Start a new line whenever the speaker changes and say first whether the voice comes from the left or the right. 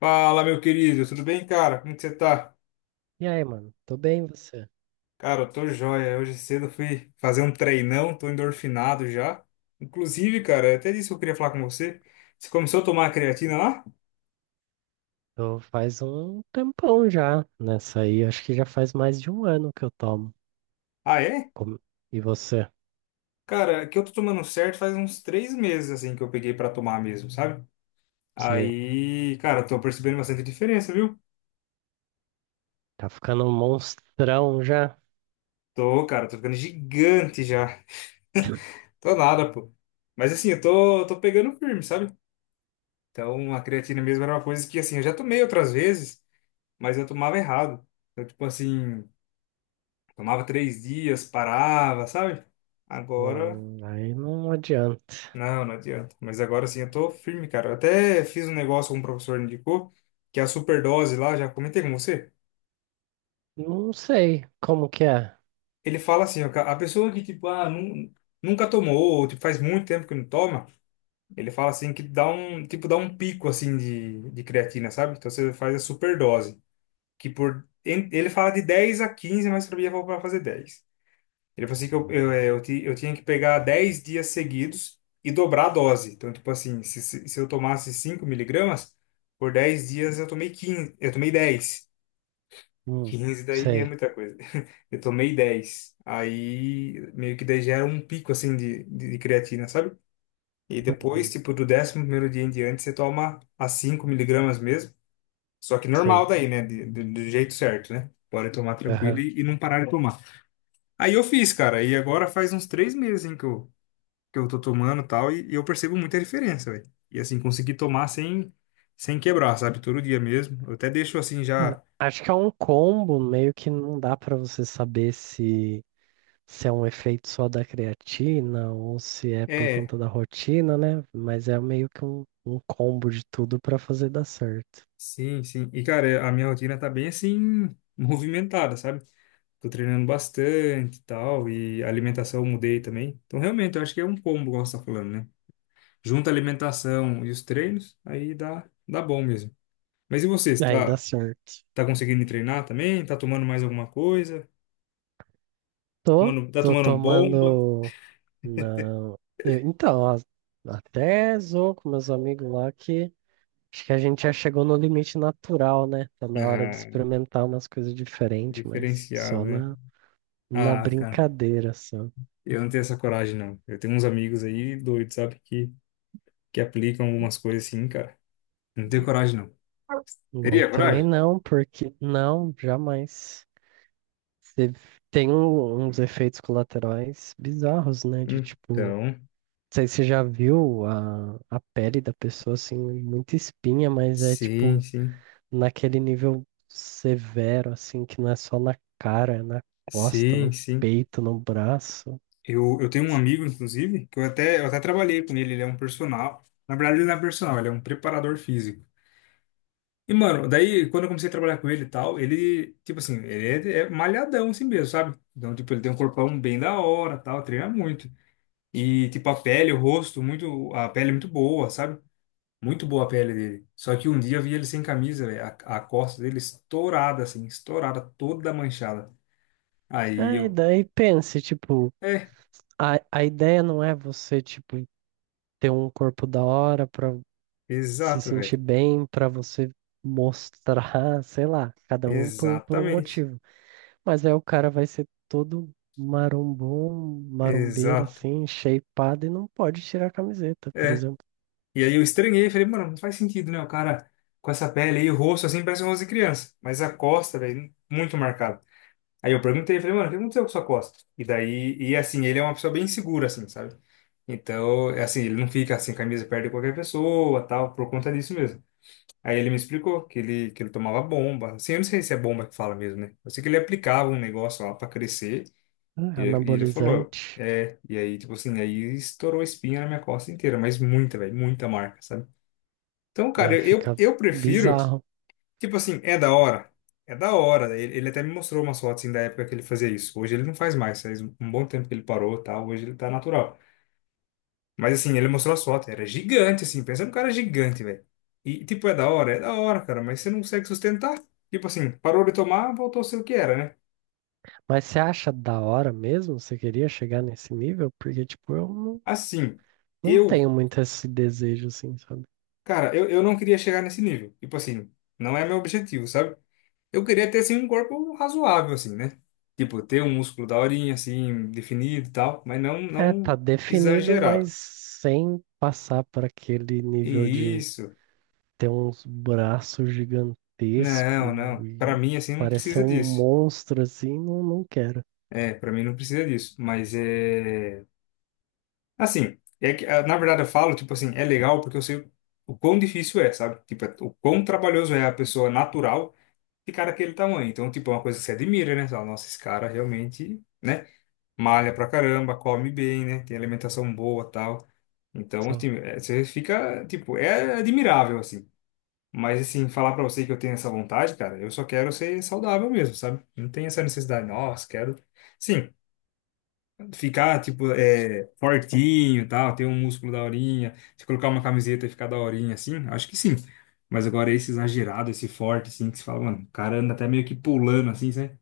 left: Fala, meu querido, tudo bem, cara? Como que você tá?
right: E aí, mano? Tô bem, e você?
left: Cara, eu tô joia. Hoje cedo eu fui fazer um treinão, tô endorfinado já. Inclusive, cara, até disso eu queria falar com você. Você começou a tomar a creatina lá?
right: Tô faz um tempão já nessa aí. Acho que já faz mais de um ano que eu tomo.
left: Ah, é?
right: Como- E você?
left: Cara, é que eu tô tomando certo faz uns 3 meses, assim, que eu peguei pra tomar mesmo, sabe?
right: Sei.
left: Aí, cara, eu tô percebendo bastante diferença, viu?
right: Tá ficando um monstrão já?
left: Tô, cara, tô ficando gigante já. Tô nada, pô. Mas assim, eu tô pegando firme, sabe? Então, a creatina mesmo era uma coisa que, assim, eu já tomei outras vezes, mas eu tomava errado. Eu, tipo assim, tomava três dias, parava, sabe? Agora,
right: Aí não adianta.
left: não adianta. Mas agora sim, eu tô firme, cara. Eu até fiz um negócio que um professor indicou, que é a superdose lá, já comentei com você.
right: Não sei como que é.
left: Ele fala assim, ó, a pessoa que, tipo, nunca tomou, ou, tipo, faz muito tempo que não toma, ele fala assim que dá um, tipo, dá um pico, assim, de creatina, sabe? Então você faz a superdose, Ele fala de 10 a 15, mas pra mim eu vou pra fazer 10. Ele falou assim que eu, é, eu, ti- eu tinha que pegar 10 dias seguidos e dobrar a dose. Então, tipo assim, se eu tomasse 5 miligramas, por 10 dias eu tomei 15, eu tomei dez,
right: Hum,
left: 15 daí é
right: sei.
left: muita coisa. Eu tomei dez. Aí, meio que daí gera um pico, assim, de creatina, sabe? E depois,
right: Hum,
left: tipo, do décimo primeiro dia em diante, você toma a 5 miligramas mesmo. Só que normal
right: sei.
left: daí, né? Do jeito certo, né? Pode tomar tranquilo
right: Aham.
left: e não parar de tomar. Aí eu fiz, cara. E agora faz uns 3 meses, hein, que eu tô tomando e tal, e eu percebo muita diferença, velho. E assim, consegui tomar sem, sem quebrar, sabe? Todo dia mesmo. Eu até deixo assim
right: Ah,
left: já.
right: acho que é um combo, meio que não dá pra você saber se é um efeito só da creatina ou se é por
left: É,
right: conta da rotina, né? Mas é meio que um combo de tudo para fazer dar certo.
left: sim, sim. E cara, a minha rotina tá bem assim, movimentada, sabe? Tô treinando bastante e tal, e a alimentação eu mudei também. Então, realmente, eu acho que é um combo, igual você tá falando, né? Junta a alimentação e os treinos, aí dá, dá bom mesmo. Mas e você, você
right: Aí dá
left: tá,
right: certo.
left: tá conseguindo treinar também? Tá tomando mais alguma coisa?
right: Tô,
left: Tomando, tá
right: tô
left: tomando bomba?
right: tomando. Não. Então, ó, até zoou com meus amigos lá que acho que a gente já chegou no limite natural, né? Tá na hora de
left: Ah,
right: experimentar umas coisas diferentes, mas
left: diferenciado,
right: só
left: né?
right: na, na
left: Ah, cara,
right: brincadeira, só.
left: eu não tenho essa coragem, não. Eu tenho uns amigos aí doidos, sabe, que aplicam algumas coisas assim, cara. Não tenho coragem, não.
right: Eu
left: Teria
right: também
left: coragem?
right: não, porque não, jamais. Você tem uns efeitos colaterais bizarros, né? De tipo, não
left: Então,
right: sei se você já viu a, pele da pessoa, assim, muita espinha, mas é
left: sim,
right: tipo
left: sim.
right: naquele nível severo, assim, que não é só na cara, é na costa,
left: Sim,
right: no
left: sim.
right: peito, no braço.
left: Eu tenho um amigo, inclusive, que eu até trabalhei com ele. Ele é um personal. Na verdade, ele não é personal, ele é um preparador físico. E, mano, daí, quando eu comecei a trabalhar com ele e tal, ele, tipo assim, ele é malhadão assim mesmo, sabe? Então, tipo, ele tem um corpão bem da hora, tal, treina muito. E, tipo, a pele, o rosto, muito, a pele é muito boa, sabe? Muito boa a pele dele. Só que um dia eu vi ele sem camisa, velho. A costa dele estourada, assim, estourada, toda manchada. Aí
right: É, e
left: eu,
right: daí pense, tipo,
left: é,
right: a ideia não é você, tipo, ter um corpo da hora pra se
left: exato,
right: sentir
left: velho.
right: bem, pra você mostrar, sei lá, cada um por um
left: Exatamente.
right: motivo. Mas aí o cara vai ser todo marombom, marombeiro,
left: Exato.
right: assim, shapeado e não pode tirar a camiseta, por
left: É.
right: exemplo.
left: E aí eu estranhei, falei, mano, não faz sentido, né? O cara com essa pele aí, o rosto, assim, parece um rosto de criança. Mas a costa, velho, muito marcada. Aí eu perguntei, falei, mano, o que aconteceu com sua costa? E daí, e assim, ele é uma pessoa bem segura, assim, sabe? Então, é assim, ele não fica assim, camisa perto de qualquer pessoa, tal, por conta disso mesmo. Aí ele me explicou que ele tomava bomba. Assim, eu não sei se é bomba que fala mesmo, né? Eu sei que ele aplicava um negócio lá pra crescer,
right: É
left: e, e ele falou,
right: anabolizante,
left: é, e aí, tipo assim, aí estourou espinha na minha costa inteira, mas muita, velho, muita marca, sabe? Então, cara,
right: né?
left: eu,
right: Fica
left: eu prefiro.
right: bizarro.
left: Tipo assim, é da hora. É da hora. Ele até me mostrou umas fotos assim, da época que ele fazia isso. Hoje ele não faz mais. Faz um bom tempo que ele parou, tá? Hoje ele tá natural. Mas assim, ele mostrou as fotos. Era gigante, assim. Pensa num cara gigante, velho. E tipo, é da hora? É da hora, cara. Mas você não consegue sustentar. Tipo assim, parou de tomar, voltou a ser o que era, né?
right: Mas você acha da hora mesmo? Você queria chegar nesse nível? Porque, tipo, eu não,
left: Assim,
right: não
left: eu,
right: tenho muito esse desejo, assim, sabe?
left: cara, eu não queria chegar nesse nível. Tipo assim, não é meu objetivo, sabe? Eu queria ter, assim, um corpo razoável, assim, né? Tipo, ter um músculo da horinha, assim, definido e tal, mas não,
right: É, tá
left: não
right: definido, mas
left: exagerado.
right: sem passar para aquele
left: E
right: nível de
left: isso.
right: ter uns braços gigantescos
left: Não. Pra
right: e
left: mim, assim, não
right: parecer
left: precisa
right: um
left: disso.
right: monstro, assim, não, não quero.
left: É, pra mim não precisa disso. Mas é... Assim, é que, ah, na verdade eu falo, tipo assim, é legal porque eu sei o quão difícil é, sabe? O quão trabalhoso é a pessoa natural ficar daquele tamanho. Então, tipo, é uma coisa que você admira, né? Você fala, nossa, esse cara realmente, né? Malha pra caramba, come bem, né? Tem alimentação boa, tal. Então,
right: Sim.
left: assim, é, você fica, tipo, é admirável, assim. Mas, assim, falar pra você que eu tenho essa vontade, cara, eu só quero ser saudável mesmo, sabe? Não tem essa necessidade, nossa, quero. Sim, ficar, tipo, é, fortinho e tal, ter um músculo da horinha, se colocar uma camiseta e ficar da horinha, assim, acho que sim. Mas agora esse exagerado, esse forte, assim, que você fala, mano, o cara anda até meio que pulando, assim, sabe?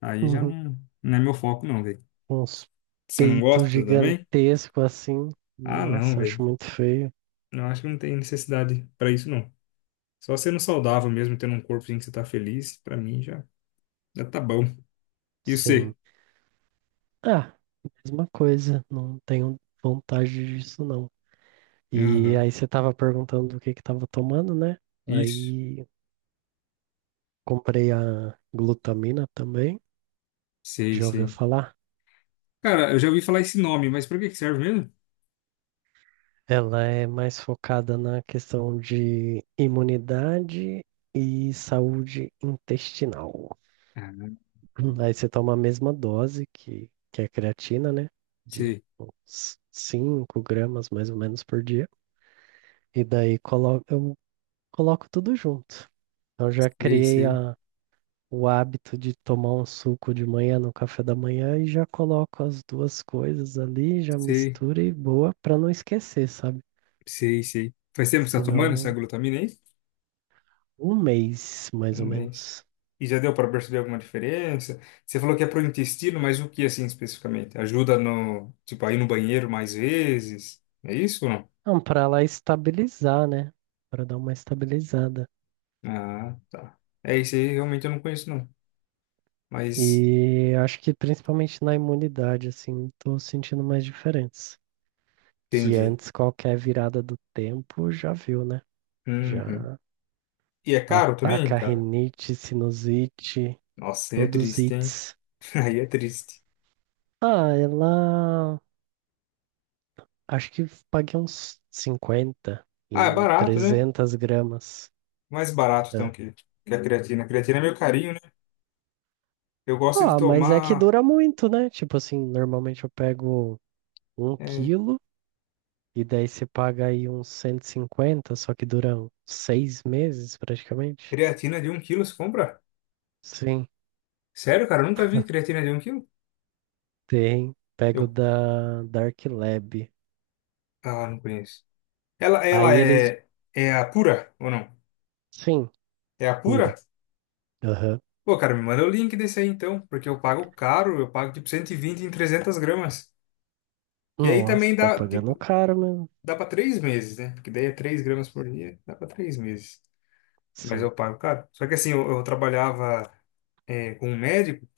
left: Aí já
right: Uhum.
left: não, não é meu foco, não, velho.
right: Uns
left: Você não
right: peitos
left: gosta também?
right: gigantescos assim.
left: Ah, não,
right: Nossa, acho
left: velho.
right: muito feio.
left: Não acho que não tem necessidade pra isso, não. Só sendo saudável mesmo, tendo um corpo em que você tá feliz, pra mim já, já tá bom. E
right: Sim.
left: você?
right: Ah, mesma coisa. Não tenho vontade disso, não. E
left: Aham.
right: aí você tava perguntando o que que tava tomando, né?
left: Isso.
right: Aí comprei a glutamina também.
left: Sei,
right: Já ouviu
left: sei.
right: falar?
left: Cara, eu já ouvi falar esse nome, mas pra que que serve mesmo?
right: Ela é mais focada na questão de imunidade e saúde intestinal.
left: Ah,
right: Aí você toma a mesma dose que a creatina, né? De
left: sei,
right: uns 5 gramas mais ou menos por dia. E daí coloco tudo junto. Então já
left: sei,
right: criei
left: sei,
right: o hábito de tomar um suco de manhã no café da manhã e já coloco as duas coisas ali, já
left: sei,
right: misturo e boa para não esquecer, sabe?
left: sei, sei. Faz tempo que você tá tomando essa
right: Senão
left: glutamina aí?
right: um mês
left: Um
right: mais ou
left: mês.
right: menos.
left: E já deu pra perceber alguma diferença? Você falou que é pro intestino, mas o que assim especificamente? Ajuda no, tipo, a ir no banheiro mais vezes? É isso ou não?
right: Não, para lá estabilizar, né? Para dar uma estabilizada.
left: Ah, tá. É isso aí, realmente eu não conheço não. Mas
right: E acho que principalmente na imunidade, assim, tô sentindo mais diferença. Que
left: entendi.
right: antes qualquer virada do tempo já viu, né?
left: Uhum.
right: Já
left: E é caro também,
right: ataca
left: cara?
right: rinite, sinusite,
left: Nossa, aí é
right: todos os
left: triste, hein?
right: ites.
left: Aí é triste.
right: Ah, ela. Acho que paguei uns 50
left: Ah, é
right: em
left: barato, né?
right: 300 gramas.
left: Mais barato então
right: É.
left: que a creatina. A creatina é meio carinho, né? Eu gosto de
right: Ah, mas é que
left: tomar
right: dura muito, né? Tipo assim, normalmente eu pego um
left: é,
right: quilo. E daí você paga aí uns 150, só que duram 6 meses praticamente.
left: creatina de um quilo, você compra?
right: Sim,
left: Sério, cara? Eu nunca vi creatina de um quilo?
right: tem. Pego
left: Eu...
right: da Dark Lab.
left: Ah, não conheço. Ela, ela
right: Aí eles.
left: é, é a pura ou não?
right: Sim,
left: É a
right: cura.
left: pura?
right: Aham.
left: Pô, cara, me manda o link desse aí então, porque eu pago caro, eu pago tipo 120 em 300 gramas. Que aí
right: Nossa,
left: também
right: tá
left: dá,
right: pagando
left: tipo,
right: caro mesmo.
left: dá pra 3 meses, né? Porque daí é 3 gramas por dia, dá pra 3 meses. Mas
right: Sim.
left: eu pago caro. Só que assim, eu trabalhava é, com um médico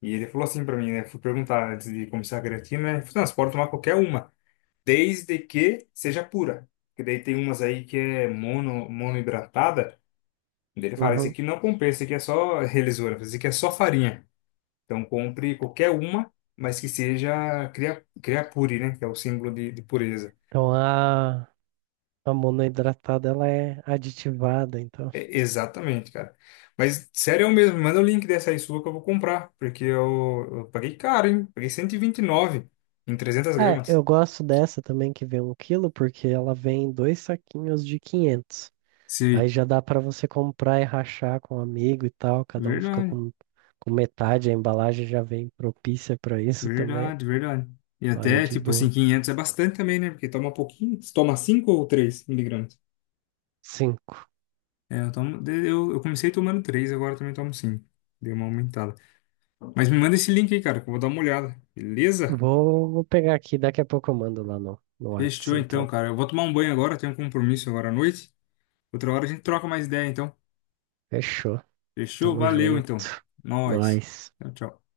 left: e ele falou assim pra mim, né? Fui perguntar antes de começar a creatina, né? Ele falou, assim, não, você pode tomar qualquer uma, desde que seja pura. Porque daí tem umas aí que é mono, monoidratada. Daí ele fala, esse
right: Uhum.
left: aqui não compensa, esse aqui é só relisura, esse aqui é só farinha. Então compre qualquer uma, mas que seja cria, criapure, né? Que é o símbolo de pureza.
right: Então a monoidratada ela é aditivada, então.
left: É, exatamente, cara. Mas sério eu mesmo, manda o link dessa aí sua que eu vou comprar, porque eu paguei caro, hein? Paguei cento e vinte e nove em 300
right: É,
left: gramas.
right: eu gosto dessa também que vem um quilo, porque ela vem em dois saquinhos de 500. Aí
left: Sim.
right: já dá pra você comprar e rachar com um amigo e tal, cada um fica
left: Verdade,
right: com metade, a embalagem já vem propícia pra isso também.
left: verdade, verdade. E
right: Aí é
left: até,
right: de
left: tipo assim,
right: boa.
left: 500 é bastante também, né? Porque toma pouquinho. Você toma 5 ou 3 miligramas?
right: Cinco.
left: É, eu tomo, de- eu comecei tomando três, agora também tomo cinco. Deu uma aumentada. Mas me manda esse link aí, cara, que eu vou dar uma olhada. Beleza?
right: Vou pegar aqui, daqui a pouco eu mando lá no Whats,
left: Fechou então,
right: então.
left: cara. Eu vou tomar um banho agora, eu tenho um compromisso agora à noite. Outra hora a gente troca mais ideia, então.
right: Fechou.
left: Fechou?
right: Tamo
left: Valeu, então.
right: junto.
left: Nós.
right: Nós.
left: Tchau, tchau.